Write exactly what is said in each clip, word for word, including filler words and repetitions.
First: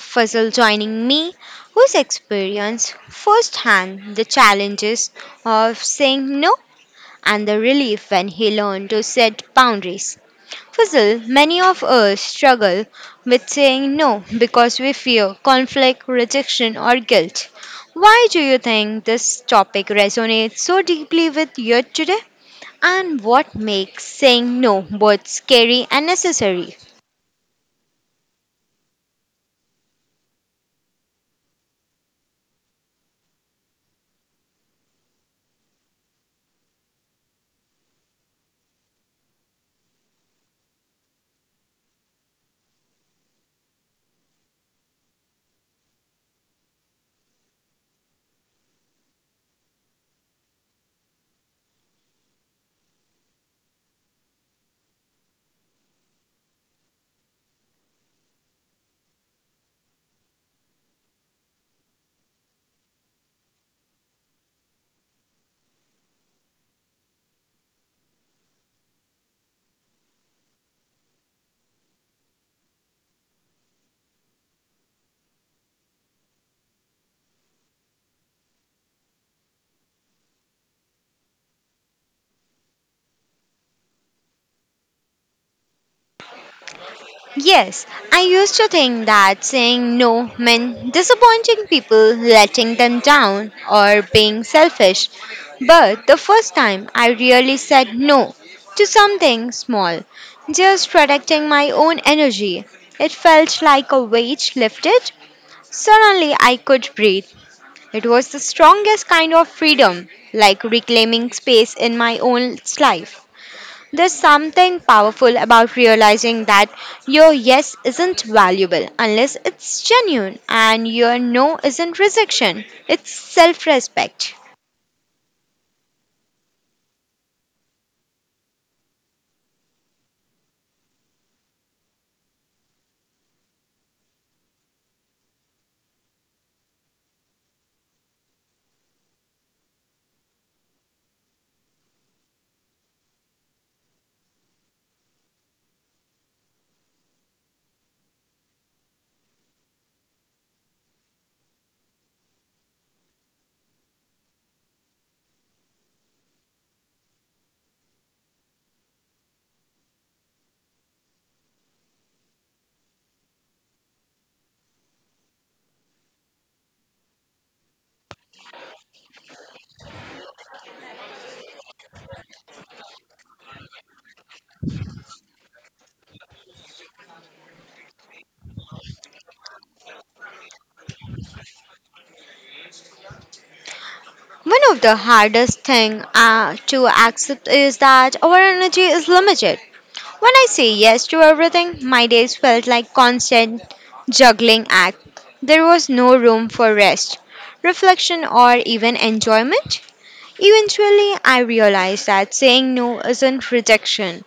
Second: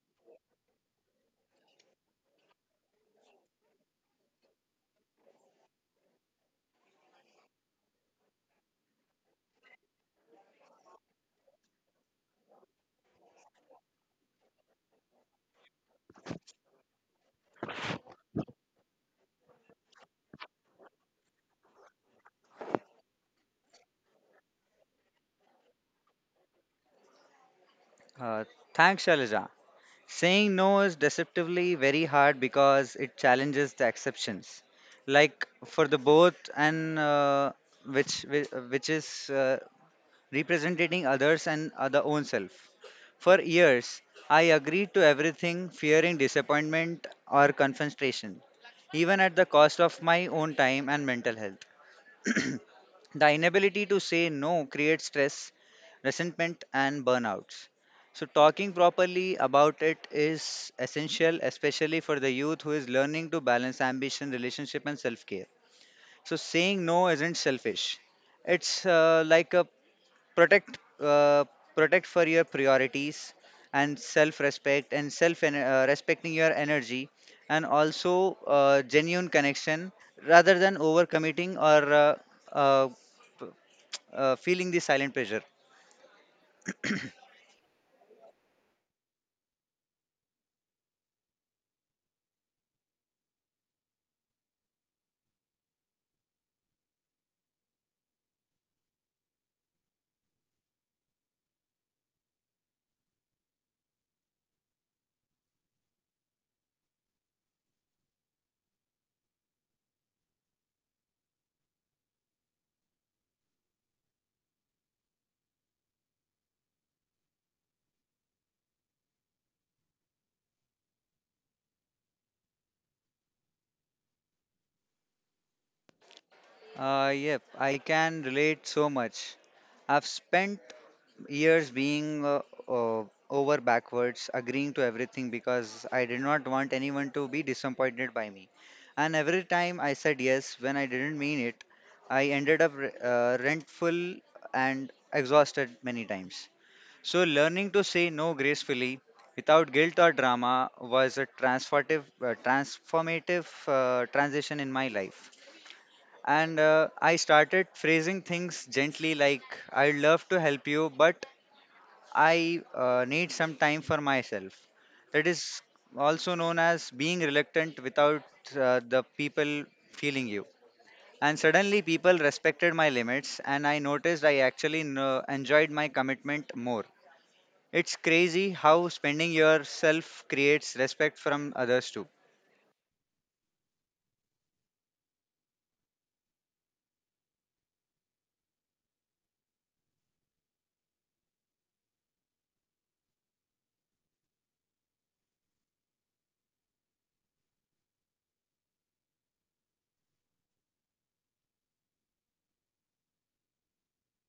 Fazal joining me who's experienced firsthand the challenges of saying no and the relief when he learned to set boundaries. Fazal, many of us struggle with saying no because we fear conflict, rejection or guilt. Why do you think this topic resonates so deeply with you today? And what makes saying no both scary and necessary? Uh, Thanks, Shailaja. Saying no is deceptively very hard because it challenges the exceptions. Like for the both and uh, which which which is uh, representing others and other own self. For years, I agreed to everything, fearing disappointment or confrontation, even at the cost of my own time and mental health. The inability to say no creates stress, resentment, and burnouts. So, talking properly about it is essential, especially for the youth who is learning to balance ambition, relationship, and self care. So, saying no isn't selfish, it's uh, like a protect, uh, protect for your priorities and self respect and self uh, respecting your energy and also uh, genuine connection rather than overcommitting or uh, uh, uh, feeling the silent pressure. Yes, I used to think that saying no meant disappointing people, letting them down, or being selfish. But the first time I really said no to something small, just protecting my own energy, it felt like a weight lifted. Suddenly I could breathe. It was the strongest kind of freedom, like reclaiming space in my own life. There's something powerful about realizing that your yes isn't valuable unless it's genuine and your no isn't rejection. It's self-respect. Uh, yep, I can relate so much. I've spent years being uh, uh, over backwards, agreeing to everything because I did not want anyone to be disappointed by me. And every time I said yes when I didn't mean it, I ended up re- uh, rentful and exhausted many times. So, learning to say no gracefully without guilt or drama was a transformative, uh, transformative uh, transition in my life. And uh, I started phrasing things gently, like, I'd love to help you, but I uh, need some time for myself. That is also known as being reluctant without uh, the people feeling you. And suddenly, people respected my limits, and I noticed I actually kno- enjoyed my commitment more. It's crazy how spending yourself creates respect from others too. One of the hardest things uh, to accept is that our energy is limited. When I say yes to everything, my days felt like constant juggling act. There was no room for rest, reflection or even enjoyment. Eventually, I realized that saying no isn't rejection,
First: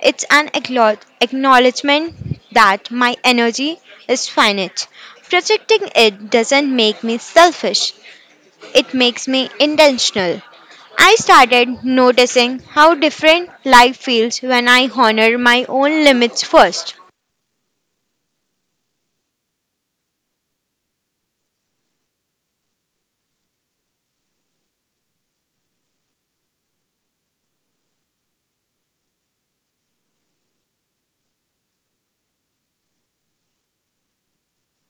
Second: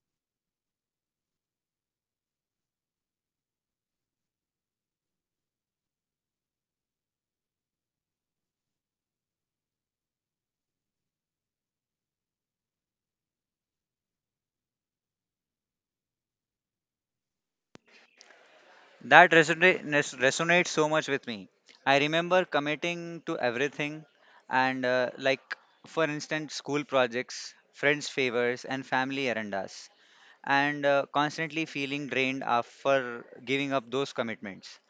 it's an acknowl- acknowledgement that my energy is finite. Protecting it doesn't make me selfish, it makes me intentional. I started noticing how different life feels when I honor my own limits first. That resonate, res- resonates so much with me. I remember committing to everything, and uh, like, for instance, school projects, friends' favors, and family agendas, and uh, constantly feeling drained after giving up those commitments.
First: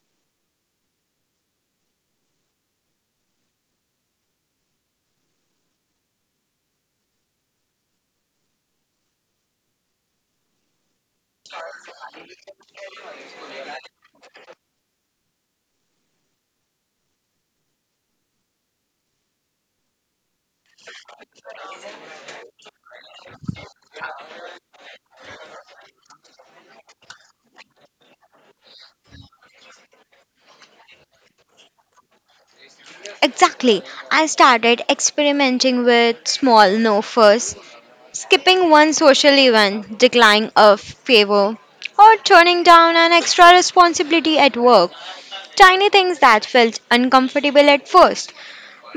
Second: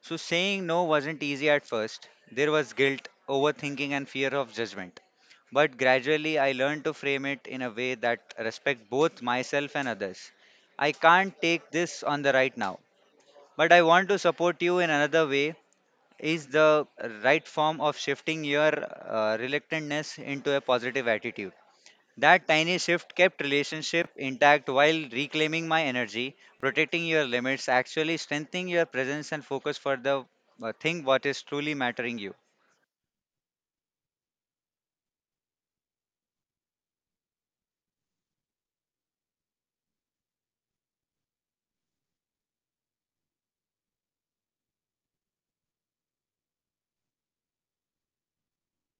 So, saying no wasn't easy at first. There was guilt, overthinking, and fear of judgment. But gradually, I learned to frame it in a way that respect both myself and others. I can't take this on the right now but I want to support you in another way is the right form of shifting your uh, reluctantness into a positive attitude. That tiny shift kept relationship intact while reclaiming my energy, protecting your limits, actually strengthening your presence and focus for the uh, thing what is truly mattering you. Exactly, I started experimenting with small no first. Skipping one social event, declining a favor, or turning down an extra responsibility at work. Tiny things that felt uncomfortable at first,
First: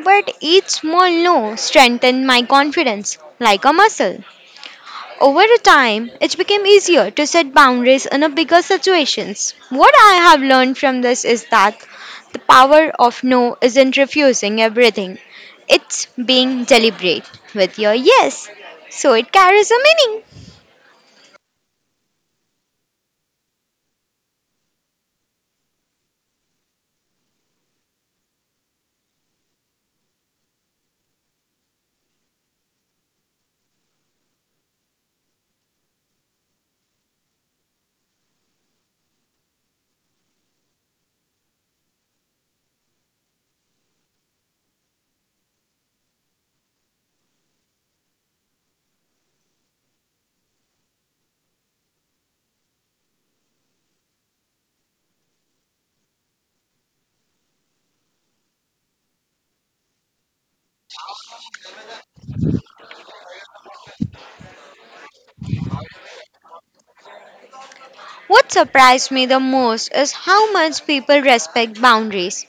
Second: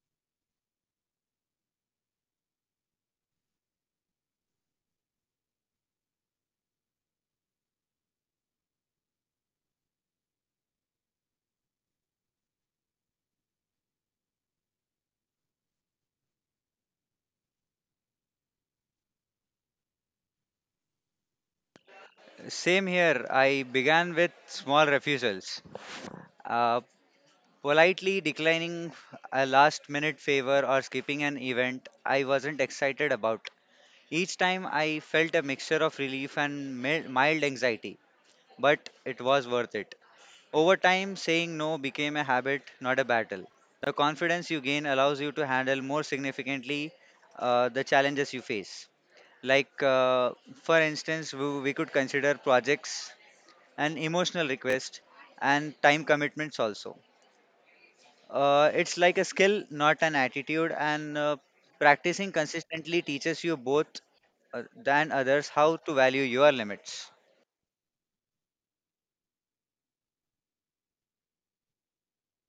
but each small no strengthened my confidence like a muscle. Over the time, it became easier to set boundaries in a bigger situations. What I have learned from this is that the power of no isn't refusing everything. It's being deliberate with your yes. So it carries a meaning. Same here. I began with small refusals. Uh, Politely declining a last minute favor or skipping an event I wasn't excited about. Each time I felt a mixture of relief and mil- mild anxiety, but it was worth it. Over time, saying no became a habit, not a battle. The confidence you gain allows you to handle more significantly uh, the challenges you face. Like, uh, for instance, we, we could consider projects and emotional request and time commitments also. Uh, it's like a skill, not an attitude, and uh, practicing consistently teaches you both uh, than others how to value your limits. What surprised me the most is how much people respect boundaries.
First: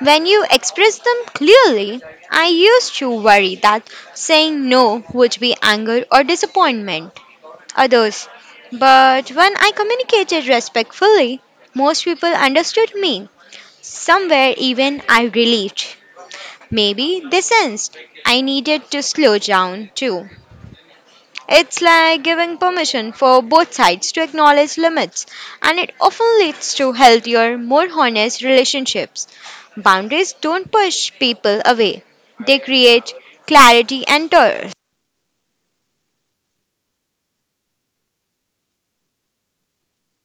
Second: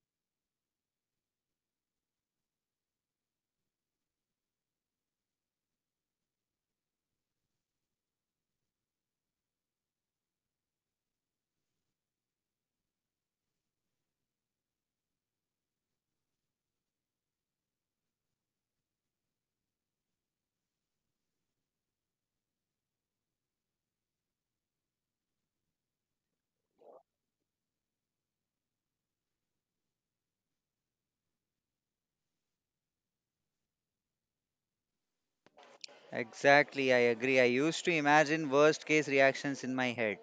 When you express them clearly, I used to worry that saying no would be anger or disappointment others. But when I communicated respectfully, most people understood me. Somewhere even I relieved. Maybe they sensed I needed to slow down too. It's like giving permission for both sides to acknowledge limits, and it often leads to healthier, more honest relationships. Boundaries don't push people away, they create clarity and trust. Exactly, I agree. I used to imagine worst case reactions in my head,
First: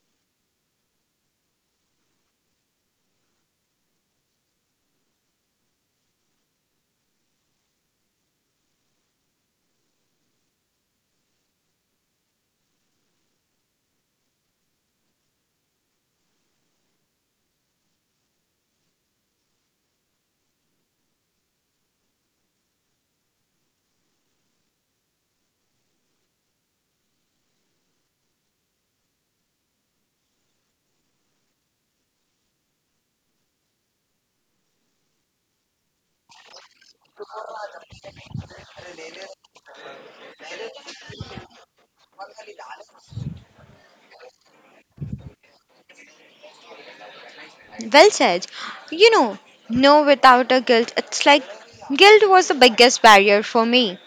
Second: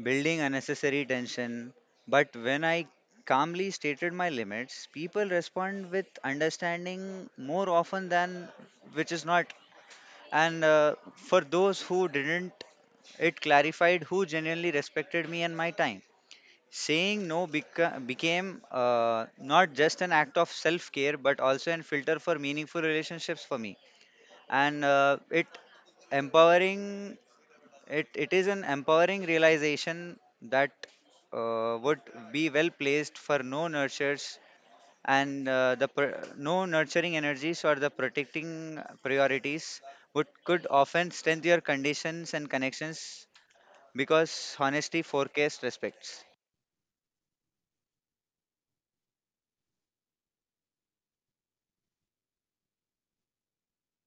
building unnecessary tension. But when I calmly stated my limits, people respond with understanding more often than which is not. And uh, for those who didn't, it clarified who genuinely respected me and my time. Saying no beca- became uh, not just an act of self care, but also a filter for meaningful relationships for me. And uh, it empowering it, it is an empowering realization that uh, would be well placed for no nurtures and uh, the pr- no nurturing energies or the protecting priorities would could often strengthen your conditions and connections because honesty forecast respects. Well said. You know, no without a guilt, it's like guilt was the biggest barrier for me.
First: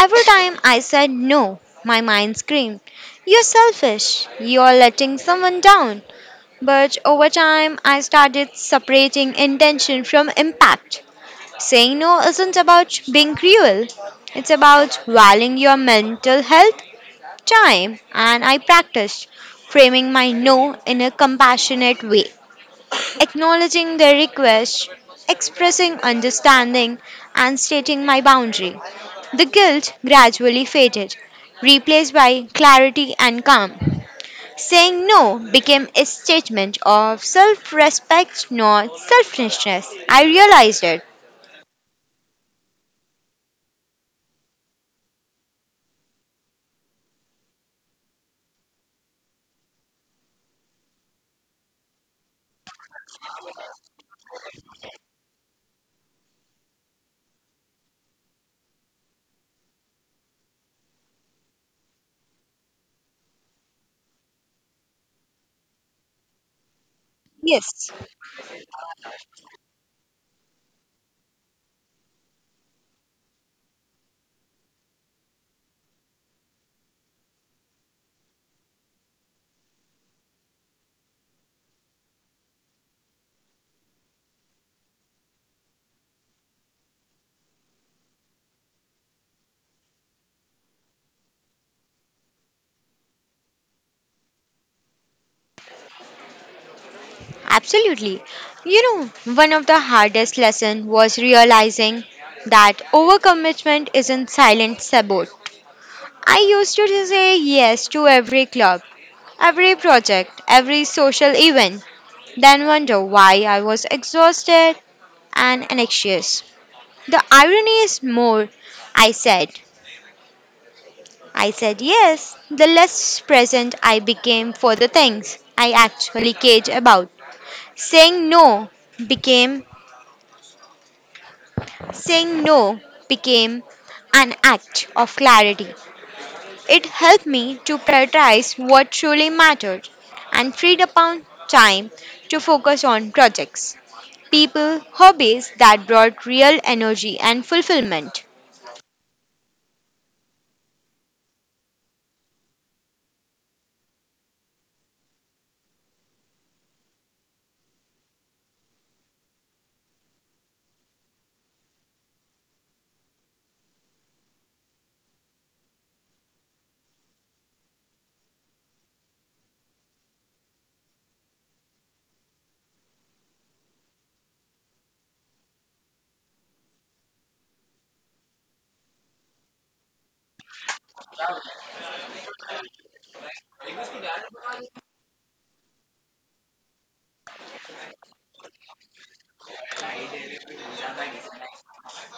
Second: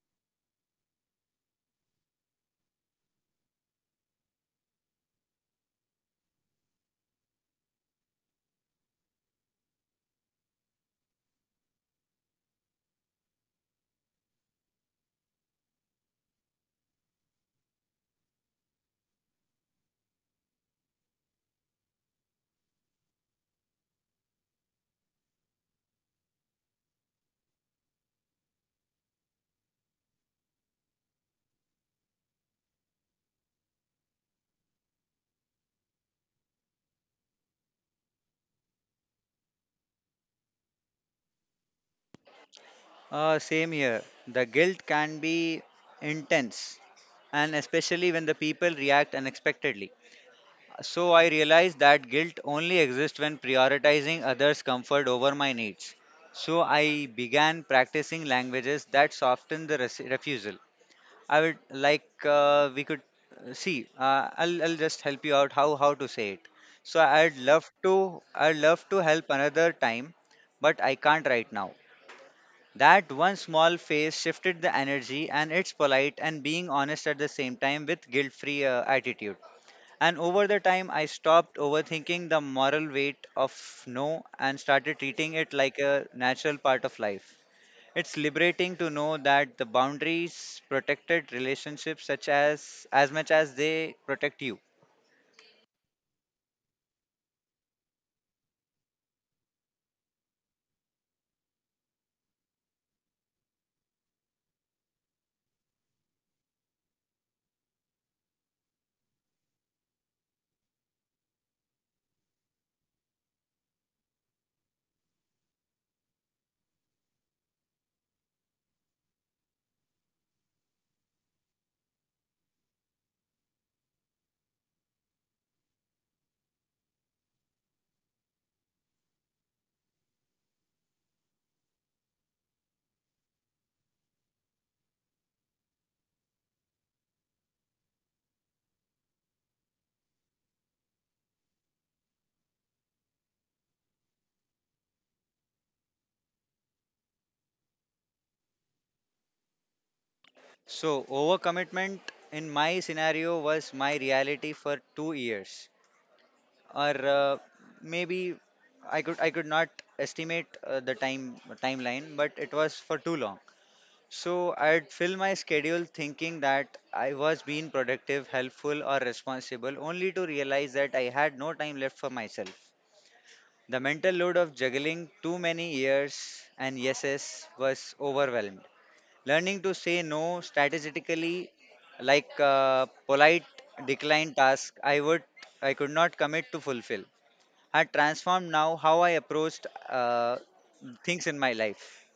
Every time I said no, my mind screamed, You're selfish, you're letting someone down. But over time, I started separating intention from impact. Saying no isn't about being cruel, it's about valuing your mental health, time, and I practiced framing my no in a compassionate way, acknowledging their request, expressing understanding, and stating my boundary. The guilt gradually faded, replaced by clarity and calm. Saying no became a statement of self respect, not selfishness. I realized it. Uh, same here, the guilt can be intense and especially when the people react unexpectedly. So I realized that guilt only exists when prioritizing others' comfort over my needs. So I began practicing languages that soften the res- refusal. I would like uh, we could uh, see. Uh, I'll I'll just help you out how how to say it. So I'd love Yes, to I'd love to help another time, but I can't right now. That one small face shifted the energy, and it's polite and being honest at the same time with guilt-free uh, attitude. And over the time, I stopped overthinking the moral weight of no and started treating it like a natural part of life. It's liberating to know that the boundaries protected relationships such as as much as they protect you. absolutely. You know, one of the hardest lessons was realizing that overcommitment isn't silent sabot. I used to say yes to every club, every project, every social event, then wonder why I was exhausted and anxious. The irony is more, I said. I said yes. The less present I became for the things I actually cared about. Saying no became saying no became an act of clarity. It helped me to prioritize what truly mattered and freed up time to focus on projects, people, hobbies that brought real energy and fulfillment. So, overcommitment in my scenario was my reality for two years or uh, maybe I could I could not estimate uh, the time timeline but it was for too long. So I'd fill my schedule thinking that I was being productive, helpful, or responsible, only to realize that I had no time left for myself. The mental load of juggling too many years and yeses was overwhelmed. Learning to say no strategically, like uh, polite decline task, I would I could not commit to fulfill. I transformed now how I approached uh, things in my life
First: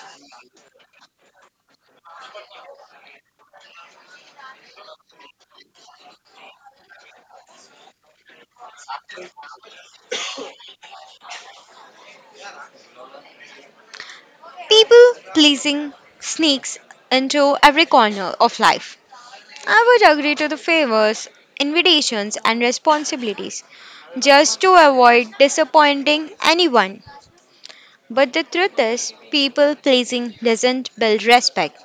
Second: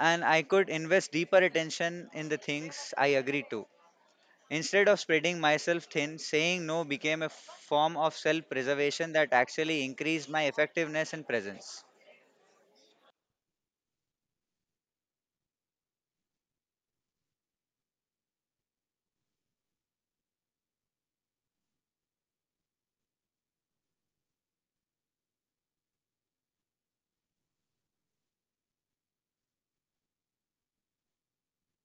and I could invest deeper attention in the things I agree to. Instead of spreading myself thin, saying no became a form of self preservation that actually increased my effectiveness and presence. People pleasing sneaks into every corner of life. I would agree to the favors, invitations, and responsibilities just to avoid disappointing anyone. But the truth is, people pleasing doesn't build respect,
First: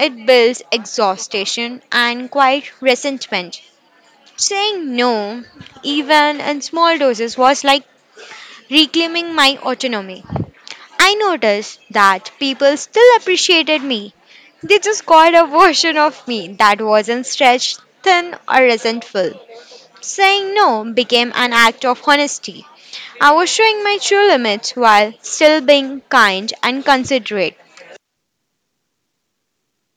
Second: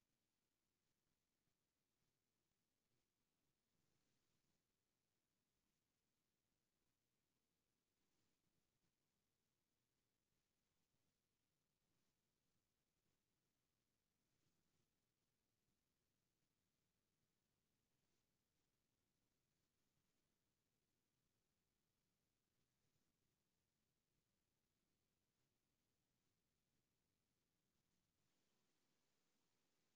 it builds exhaustion and quiet resentment. Saying no, even in small doses, was like reclaiming my autonomy. I noticed that people still appreciated me. They just got a version of me that wasn't stretched thin or resentful. Saying no became an act of honesty. I was showing my true limits while still being kind and considerate.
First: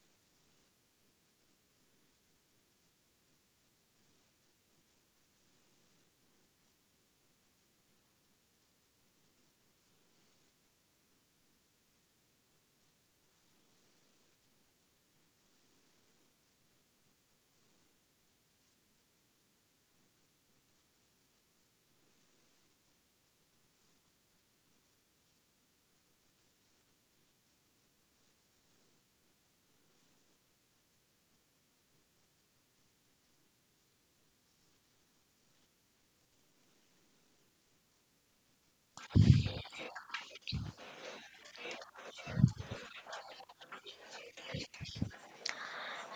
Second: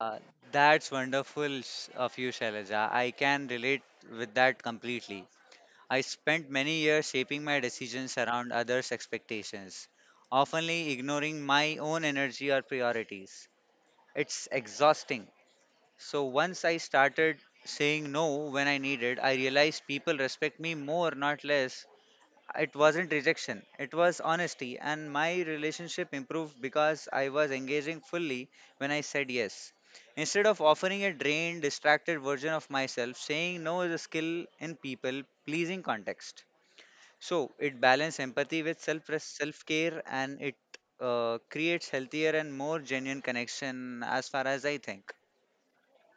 Uh, that's wonderful s- of you, Shailaja. I can relate with that completely. I spent many years shaping my decisions around others' expectations, often ignoring my own energy or priorities. It's exhausting. So once I started saying no when I needed, I realized people respect me more, not less. It wasn't rejection, it was honesty, and my relationship improved because I was engaging fully when I said yes. Instead of offering a drained, distracted version of myself, saying no is a skill in people pleasing context. So it balances empathy with self self care and it uh, creates healthier and more genuine connection as far as I think.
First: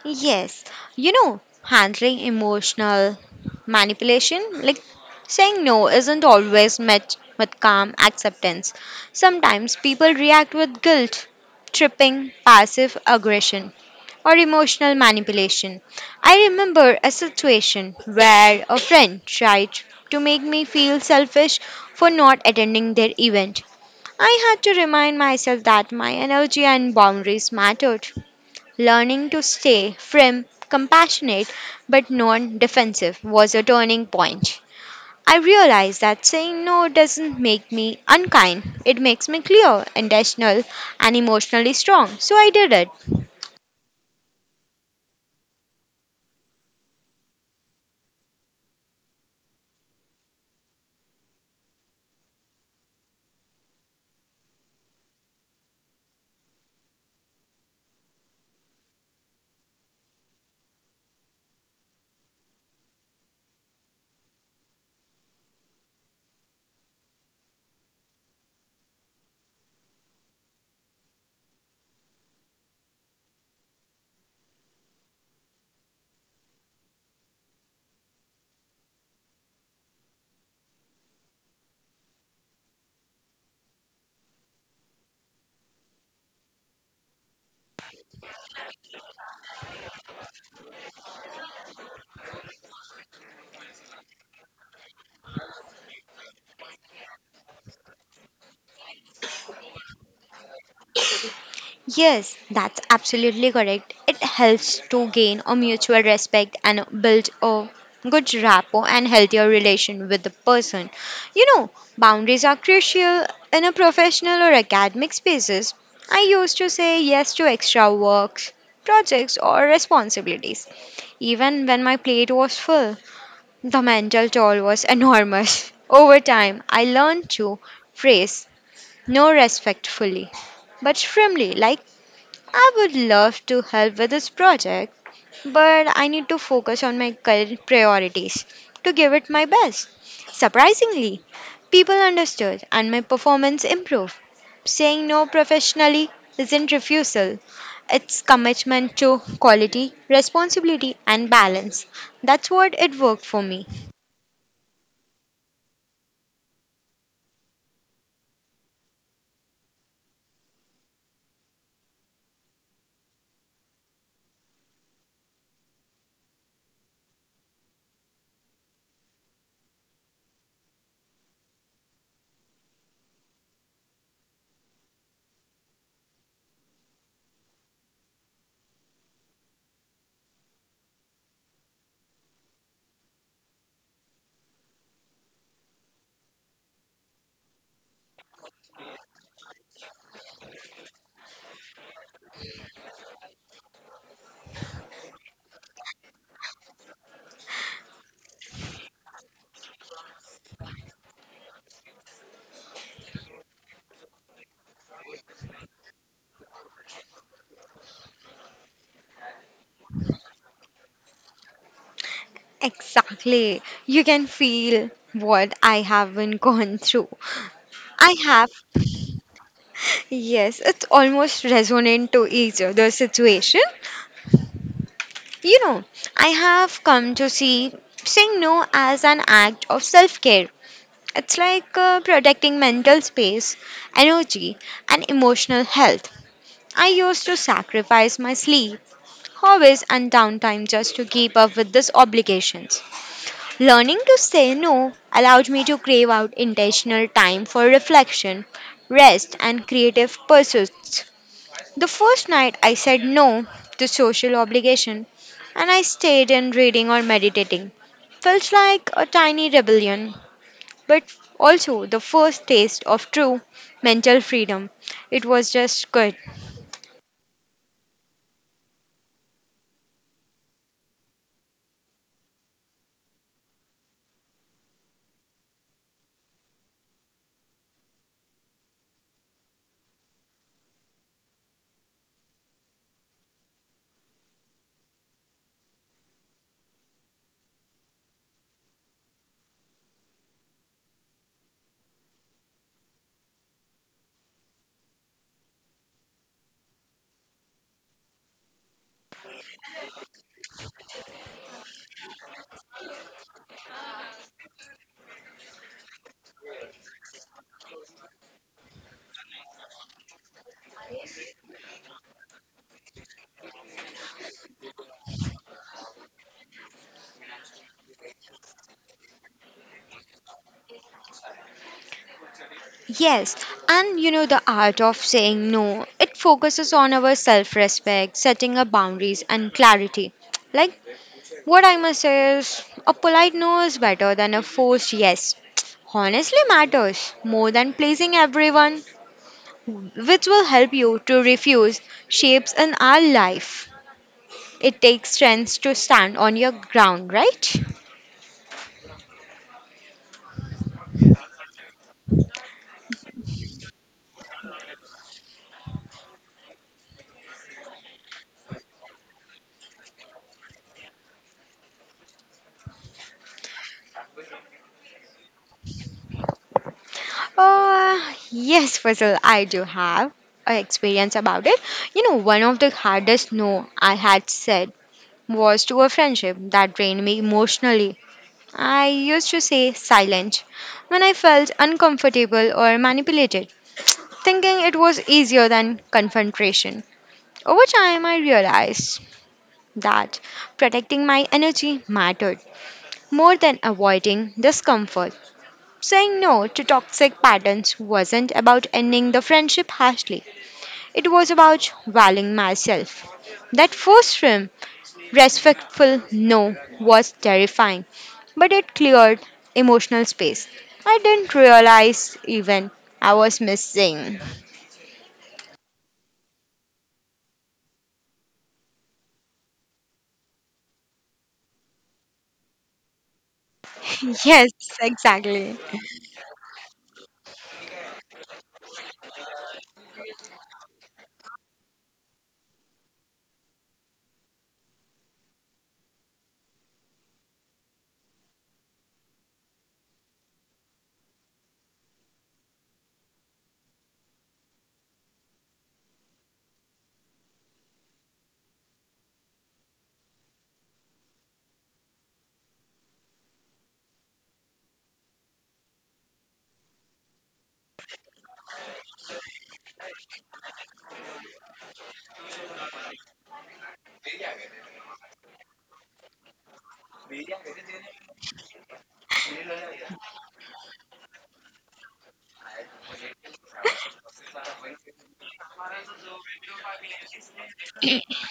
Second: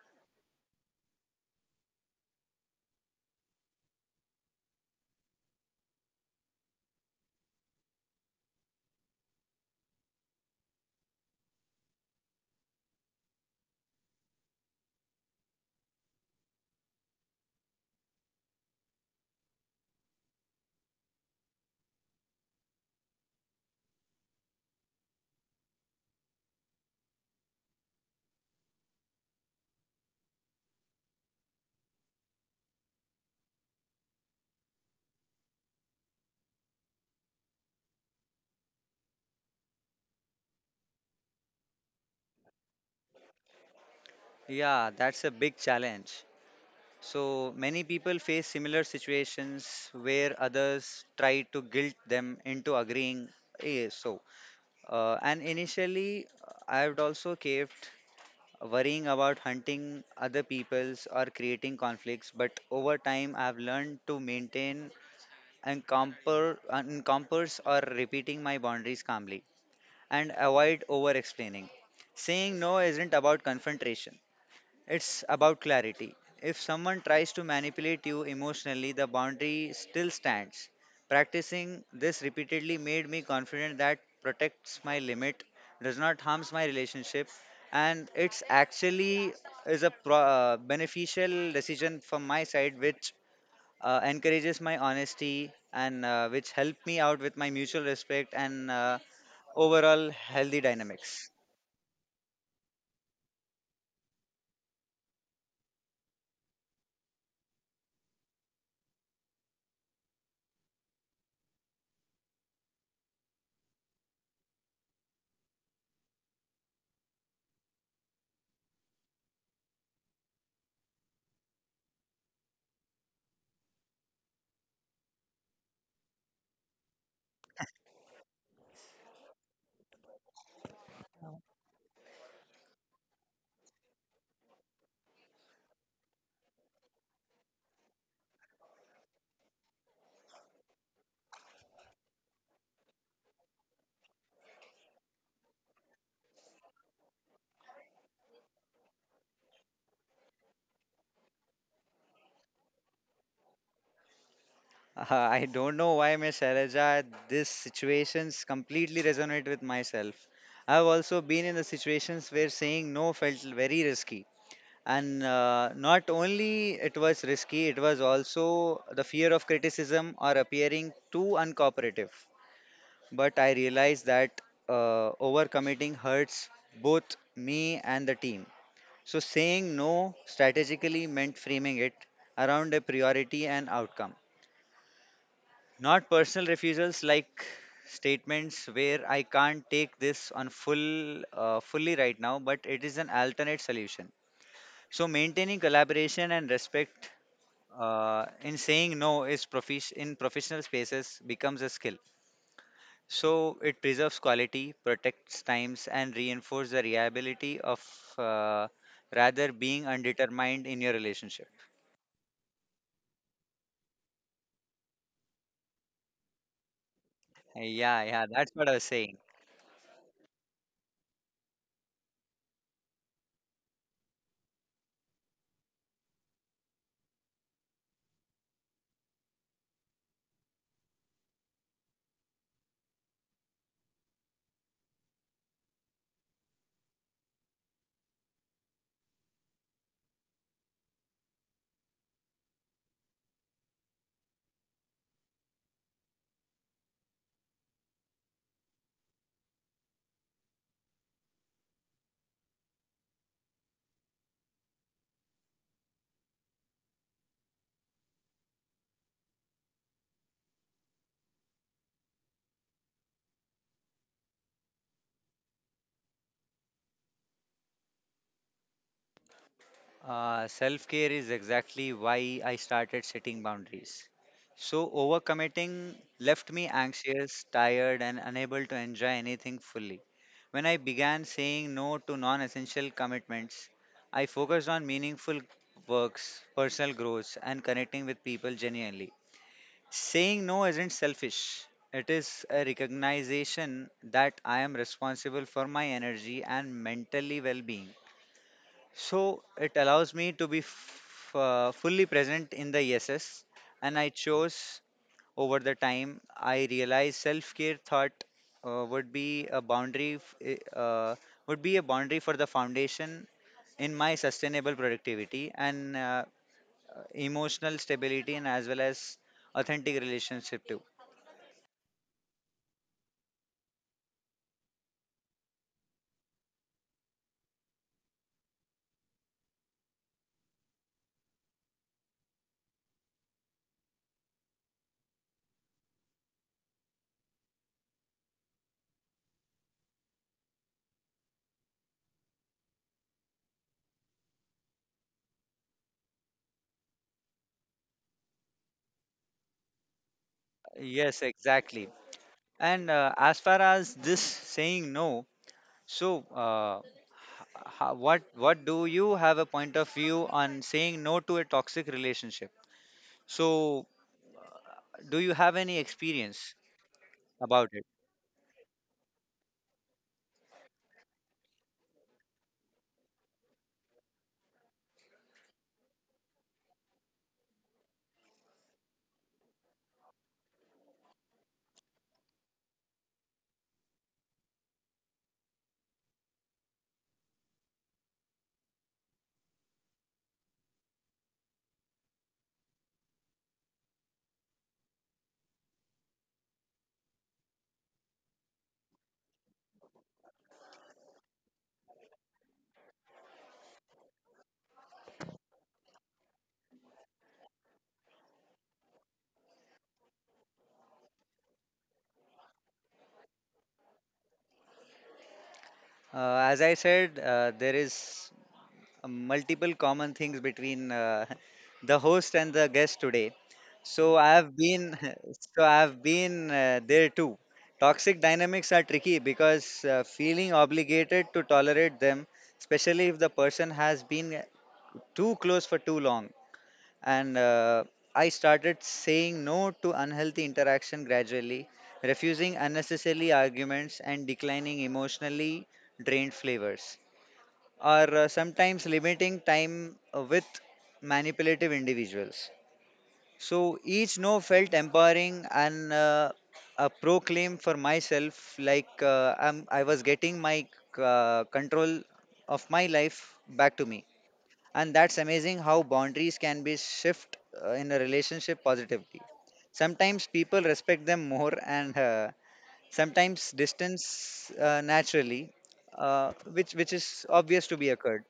Yes, you know, handling emotional manipulation, like saying no, isn't always met with calm acceptance. Sometimes people react with guilt, tripping, passive aggression, or emotional manipulation. I remember a situation where a friend tried to make me feel selfish for not attending their event. I had to remind myself that my energy and boundaries mattered. Learning to stay firm, compassionate, but non defensive was a turning point. I realized that saying no doesn't make me unkind. It makes me clear, intentional, and emotionally strong. So I did it. Yeah, that's a big challenge. So many people face similar situations where others try to guilt them into agreeing. "Eh, so, uh, and initially, uh, I have also kept worrying about hunting other people's or creating conflicts. But over time, I have learned to maintain and compare, encompass or repeating my boundaries calmly and avoid over explaining. Saying no isn't about confrontation, it's about clarity. If someone tries to manipulate you emotionally, the boundary still stands. Practicing this repeatedly made me confident that protects my limit, does not harms my relationship, and it's actually is a pro- uh, beneficial decision from my side, which uh, encourages my honesty and uh, which helped me out with my mutual respect and uh, overall healthy dynamics. Yes, that's absolutely correct. It helps to gain a mutual respect and build a good rapport and healthier relation with the person. You know, boundaries are crucial in a professional or academic spaces. I used to say yes to extra works, projects or responsibilities even when my plate was full. The mental toll was enormous. Over time, I learned to phrase no respectfully but firmly like I would love to help with this project, but I need to focus on my current priorities to give it my best. Surprisingly, people understood and my performance improved. Saying no professionally isn't refusal, it's commitment to quality, responsibility, and balance. That's what it worked for me. Uh, I don't know why, Miss Shailaja, these situations completely resonate with myself. I've also been in the situations where saying no felt very risky. And uh, not only it was risky, it was also the fear of criticism or appearing too uncooperative. But I realized that uh, overcommitting hurts both me and the team. So saying no strategically meant framing it around a priority and outcome, not personal refusals like statements where I can't take this on full uh, fully right now, but it is an alternate solution. So maintaining collaboration and respect uh, in saying no is profish in professional spaces becomes a skill. So it preserves quality, protects times, and reinforces the reliability of uh, rather being undetermined in your relationship. Exactly. You can feel what I have been gone through. Yeah, I yeah, have. that's what I was saying. Yes, it's almost resonant to each other's situation. You know, I have come to see saying no as an act of self care. It's like uh, protecting mental space, energy, and emotional health. I used to sacrifice my sleep, hobbies, and downtime just to keep up with these obligations. Learning to say no allowed me to crave out intentional time for reflection, rest, and creative pursuits. The first night I said no to social obligation and I stayed in reading or meditating. Felt like a tiny rebellion, but also the first taste of true mental freedom. It was just good. Uh, Self care is exactly why I started setting boundaries. So, overcommitting left me anxious, tired, and unable to enjoy anything fully. When I began saying no to non essential commitments, I focused on meaningful works, personal growth, and connecting with people genuinely. Saying no isn't selfish, it is a recognition that I am responsible for my energy and mentally well being. So it allows me to be f- uh, fully present in the yeses, and I chose over the time. I realized self-care thought uh, would be a boundary f- i- uh, would be a boundary for the foundation in my sustainable productivity and uh, emotional stability, and as well as authentic relationship too. Yes, and you know the art of saying no. It focuses on our self respect, setting up boundaries, and clarity. Like, what I must say is a polite no is better than a forced yes. Honestly, matters more than pleasing everyone. Which will help you to refuse shapes in our life. It takes strength to stand on your ground, right? Yes, exactly. And uh, as far as this saying no, so. Uh, how, what what do you have a point of view on saying no to a toxic relationship, so do you have any experience about it? Uh, yes, Faisal, I do have a experience about it. You know, one of the hardest no I had said was to a friendship that drained me emotionally. I used to say silent when I felt uncomfortable or manipulated, thinking it was easier than confrontation. Over time, I realized that protecting my energy mattered more than avoiding discomfort. Saying no to toxic patterns wasn't about ending the friendship harshly, it was about valuing myself. That first rim, respectful no, was terrifying, but it cleared emotional space. I didn't realize even I was missing. Uh, as I said, uh, there is uh, multiple common things between uh, the host and the guest today, so I Yes, have been exactly. so I have been uh, there too. Toxic dynamics are tricky because uh, feeling obligated to tolerate them, especially if the person has been too close for too long, and uh, I started saying no to unhealthy interaction gradually, refusing unnecessary arguments and declining emotionally drained flavors, or uh, sometimes limiting time uh, with manipulative individuals. So each no felt empowering and uh, a proclaim for myself, like uh, I'm, I was getting my uh, control of my life back to me, and that's amazing how boundaries can be shift uh, in a relationship positively. Sometimes people respect them more, and uh, sometimes distance uh, naturally, uh, which which is obvious to be occurred.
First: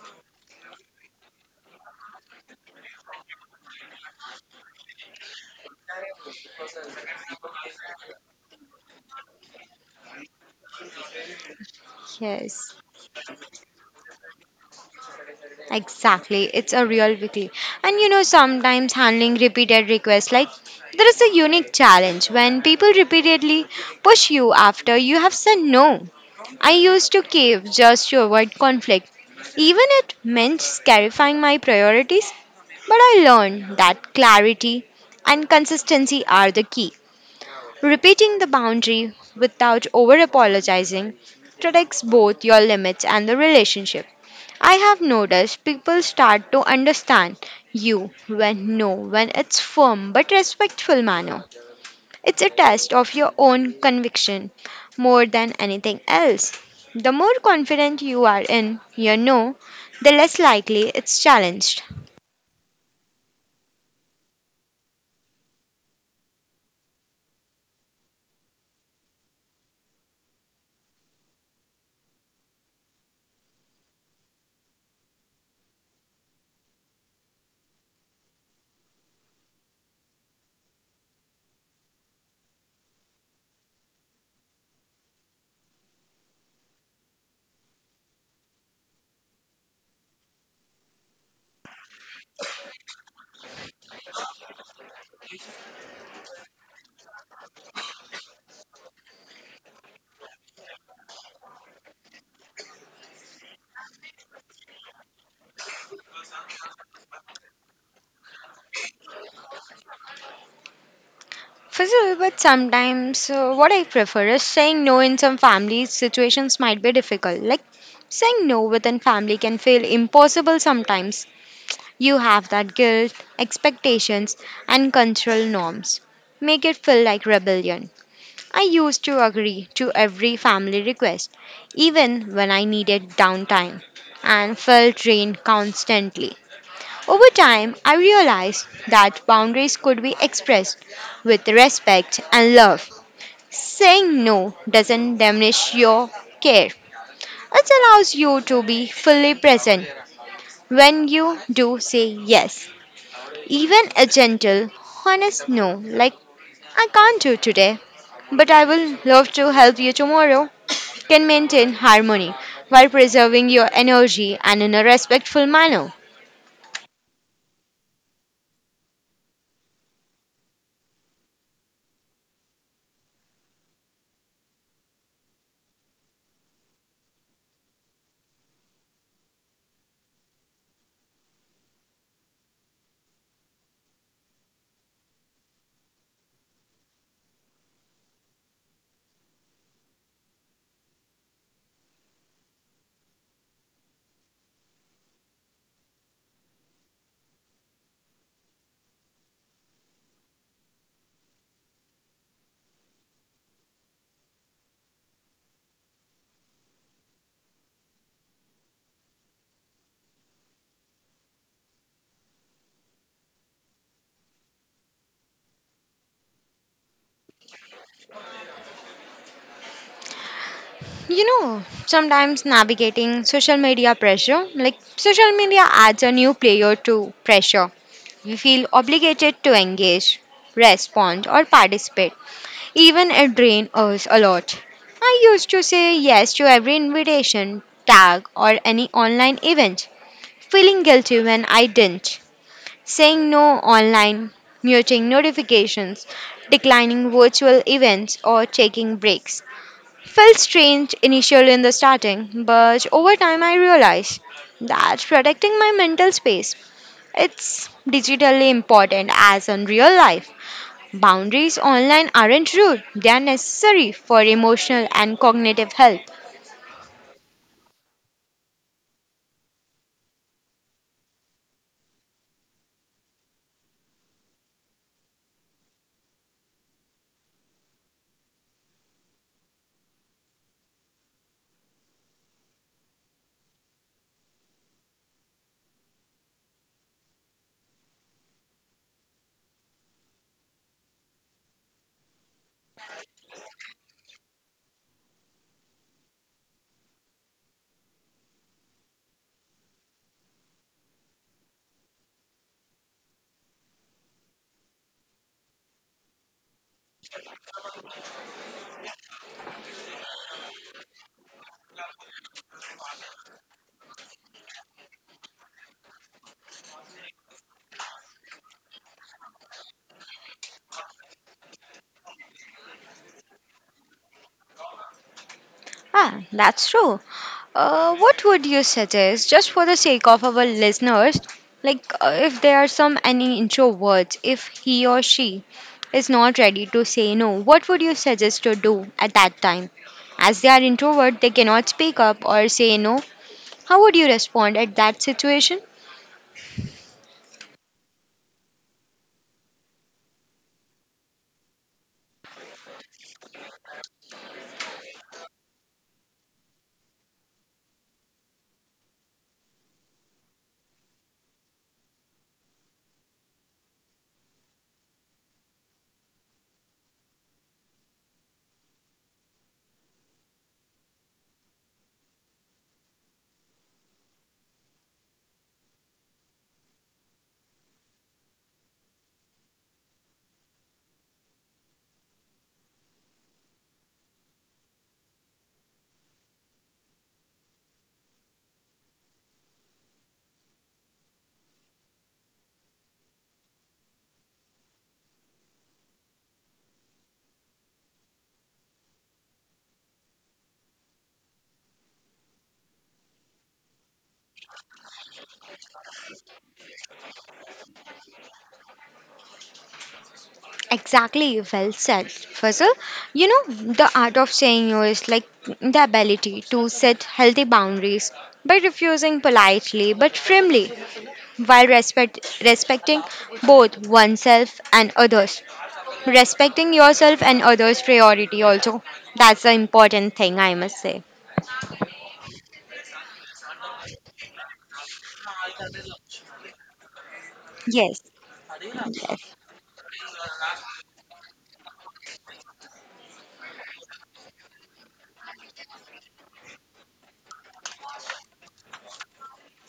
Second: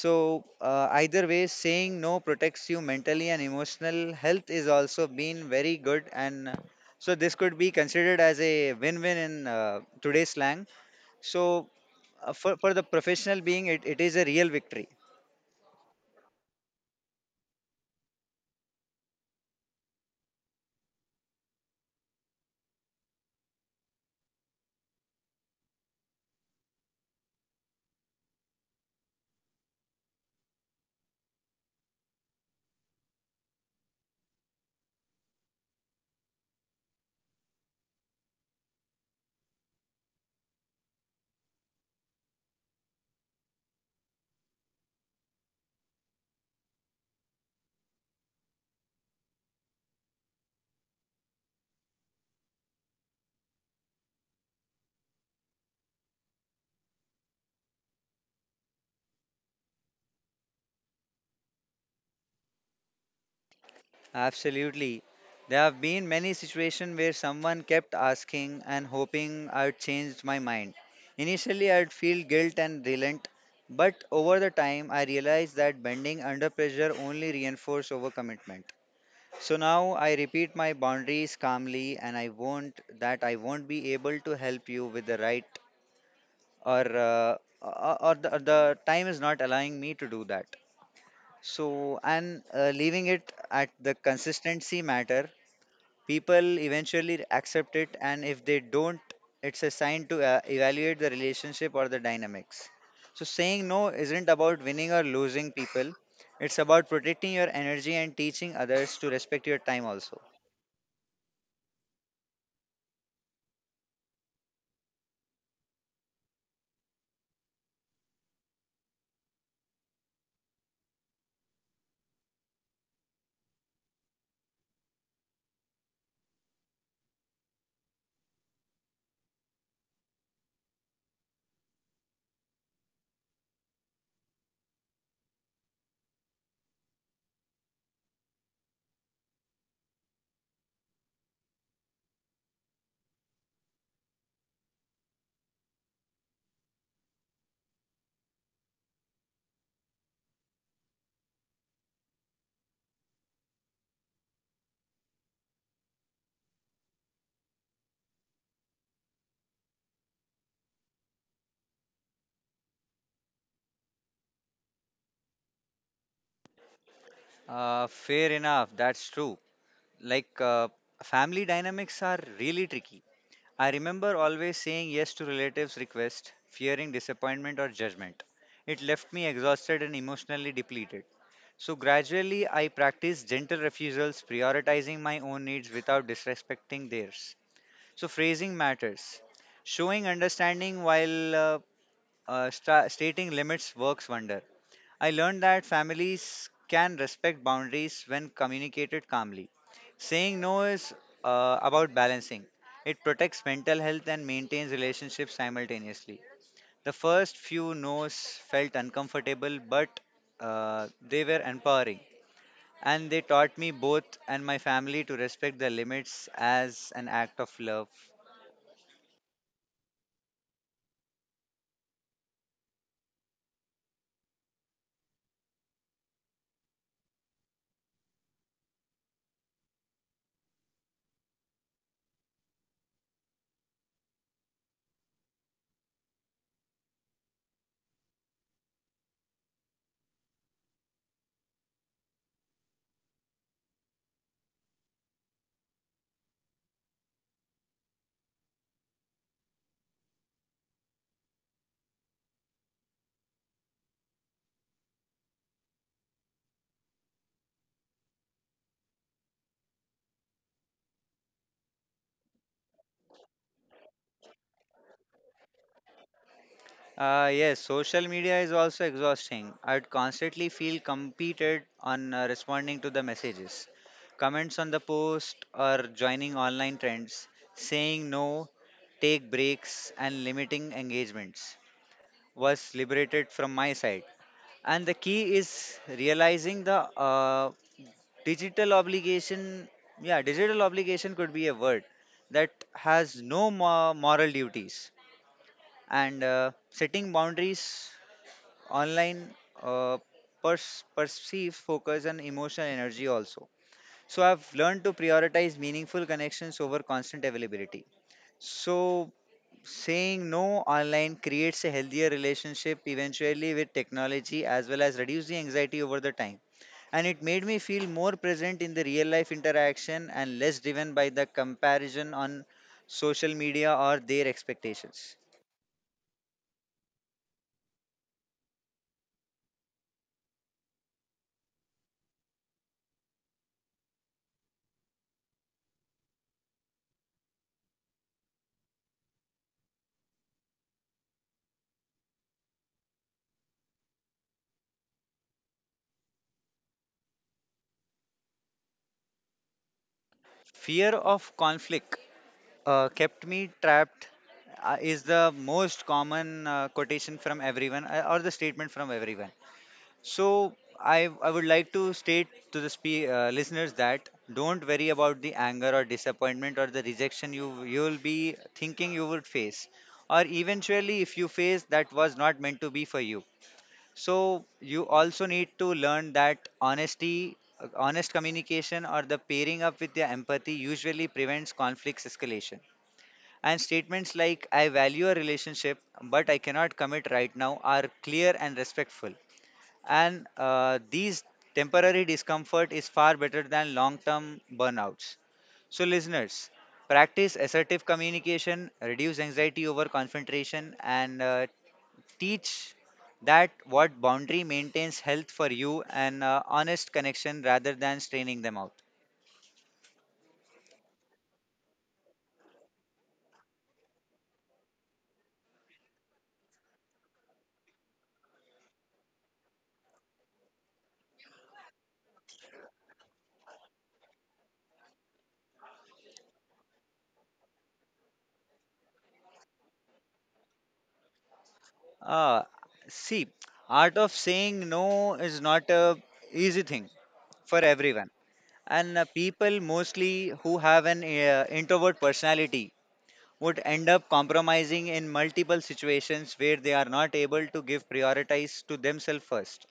So uh, either way, saying no protects you mentally, and emotional health is also been very good, and uh, so this could be considered as a win-win in uh, today's slang. So uh, for, for Yes. the professional being it, it is a real victory. Exactly, it's a real weekly. And you know, sometimes handling repeated requests, like there is a unique challenge when people repeatedly push you after you have said no. I used to cave just to avoid conflict, even it meant clarifying my priorities, but I learned that clarity and consistency are the key. Repeating the boundary without over apologizing protects both your limits and the relationship. I have noticed people start to understand you when no when it's firm but respectful manner. It's a test of your own conviction more than anything else. The more confident you are in your no, the less likely it's challenged. Absolutely. There have been many situations where someone kept asking and hoping I'd changed my mind. Initially, I'd feel guilt and relent, but over the time, I realized that bending under pressure only reinforced overcommitment. So now I repeat my boundaries calmly, and I won't that I won't be able to help you with the right, or uh, or, or the, or the time is not allowing me to do that. So and uh, leaving it at the consistency matter, people eventually accept it, and if they don't, it's a sign to uh, evaluate the relationship or the dynamics. So, saying no isn't about winning or losing people, it's about protecting your energy and teaching others to respect your time also. Fizzle, but sometimes uh, what I prefer is saying no in some family situations might be difficult. Like saying no within family can feel impossible sometimes. You have that guilt, expectations, and cultural norms. Make it feel like rebellion. I used to agree to every family request, even when I needed downtime, and felt drained constantly. Over time, I realized that boundaries could be expressed with respect and love. Saying no doesn't diminish your care, it allows you to be fully present when you do say yes. Even a gentle, honest no, like I can't do today, but I will love to help you tomorrow, can maintain harmony while preserving your energy and in a respectful manner. Uh, fair enough. That's true. Like, uh, family dynamics are really tricky. I remember always saying yes to relatives' requests, fearing disappointment or judgment. It left me exhausted and emotionally depleted. So gradually, I practiced gentle refusals, prioritizing my own needs without disrespecting theirs. So phrasing matters. Showing understanding while uh, uh, sta- stating limits works wonder. I learned that families can respect boundaries when communicated calmly. Saying no is uh, about balancing. It protects mental health and maintains relationships simultaneously. The first few no's felt uncomfortable, but uh, they were empowering, and they taught me both and my family to respect the limits as an act of love. You know, sometimes navigating social media pressure, like social media adds a new player to pressure We feel obligated to engage, respond, or participate, even it drains us a lot. I used to say yes to every invitation, tag, or any online event, feeling guilty when I didn't. Saying no online, muting notifications, declining virtual events, or taking breaks. Felt strange initially in the starting, but over time I realized that's protecting my mental space. It's digitally important as in real life. Boundaries online aren't rude, they are necessary for emotional and cognitive health. Uh, yes, social media is also exhausting. I'd constantly feel competed on uh, responding to the messages, comments on the post, or joining online trends. Saying no, take breaks, and limiting engagements was liberated from my side. And the key is realizing the uh, digital obligation, yeah, digital obligation could be a word that has no mo- moral duties, and uh, setting boundaries online uh, pers- perceive focus and emotional energy also. So I've learned to prioritize meaningful connections over constant availability. So saying no online creates a healthier relationship eventually with technology, as well as reduce the anxiety over the time, and it made me feel more present in the real life interaction and less driven by the comparison on social media or their expectations. Ah, that's true. Uh, what would you suggest, just for the sake of our listeners, like uh, if there are some any introverts, if he or she is not ready to say no, what would you suggest to do at that time? As they are introvert, they cannot speak up or say no. How would you respond at that situation? Fear of conflict uh, kept me trapped uh, is the most common uh, quotation from everyone, uh, or the statement from everyone. So I I would like to state to the spe- uh, listeners that don't worry about the anger or disappointment or the rejection you you'll be thinking you would face, or eventually if you face, that was not meant to be for you. So you also need to learn that honesty uh, honest communication or the pairing up with your empathy usually prevents conflicts escalation, and statements like I value a relationship but I cannot commit right now are clear and respectful, and uh, these temporary discomfort is far better than long term burnouts. So, listeners, practice assertive communication, reduce anxiety over concentration, and uh, teach that what boundary maintains health for you, and uh, honest connection rather than straining them out. Exactly, well said, Fazal. You know, the art of saying no is like the ability to set healthy boundaries by refusing politely but firmly while respect, respecting both oneself and others. Respecting yourself and others' priority also. That's the important thing, I must say. Uh, See, art of saying no is not a easy thing for Yes, everyone, and uh, people mostly who have an uh, introvert personality would end up compromising in multiple situations where they are not able to give prioritize to themselves first.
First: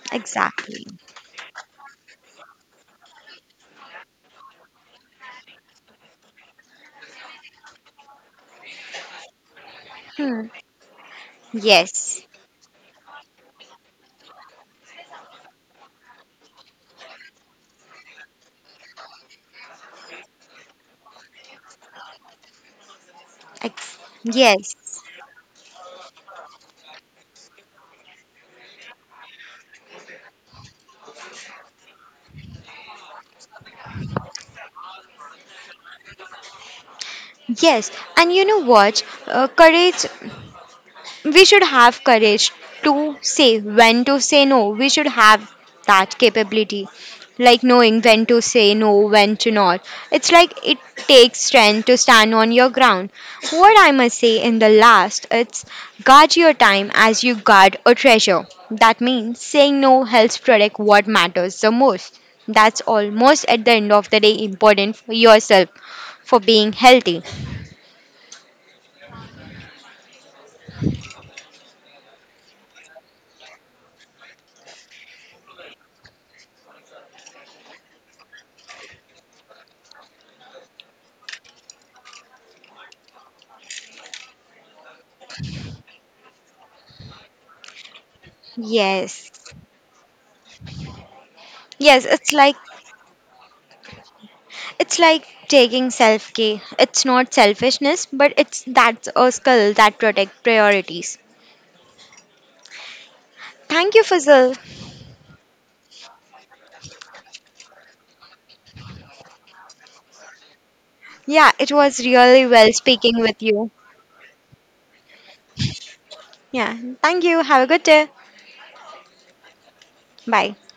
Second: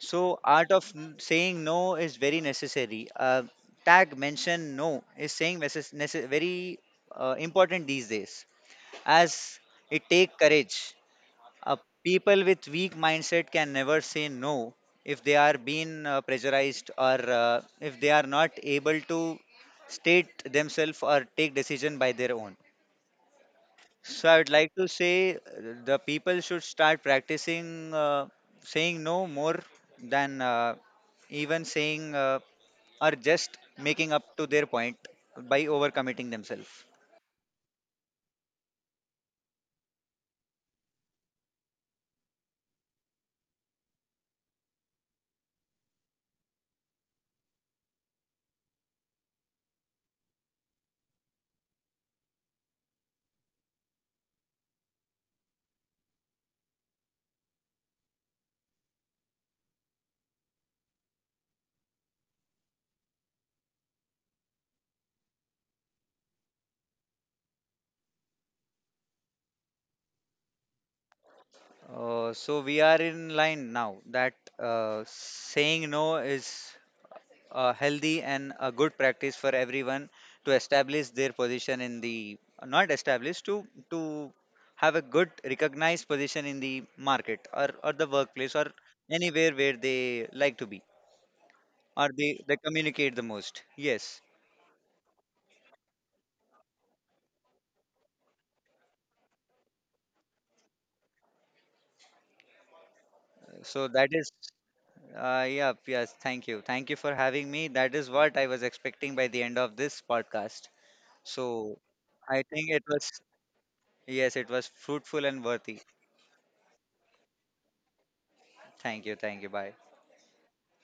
So, art exactly. of n- saying no is very necessary. Uh, tag mention no is saying necess- necess- very uh, important these days, as it take Hmm. courage. Uh, Yes, People with weak mindset can never say no if they are being uh, pressurized, or uh, if they are not able to state themselves or take decision by their own. ex- So I would like yes. to say uh, the people should start practicing uh, saying no more than uh, even saying uh, or just making up to their point by overcommitting themselves. Yes, and you know what? Uh, courage we should have courage to say when to say no. We should have that capability, like knowing when to say no, when to not. It's like it takes strength to stand on your ground. What I must say in the last, it's guard your time as you guard a treasure. That means saying no helps protect what matters the most. That's almost at the end of the day important for yourself, for being healthy. Uh, so we are in line now that uh, saying no is uh, healthy and a good practice for everyone to establish their position in the not establish to to have a good recognized position in the market, or, or the workplace, or anywhere Yes. where they like to be, Yes, or it's they, they like communicate the most. Yes, It's like taking self care. It's not selfishness, but it's that's a skill that protects priorities. so Thank you, that is Fazil. uh, yeah, yes, thank you, thank you for having me. That is what I was expecting by the end of this podcast. Yeah, it So was I really think well it was, speaking with you. yes, it was fruitful and worthy. Yeah, thank you. Have a good day. Thank you, thank you, bye. Bye.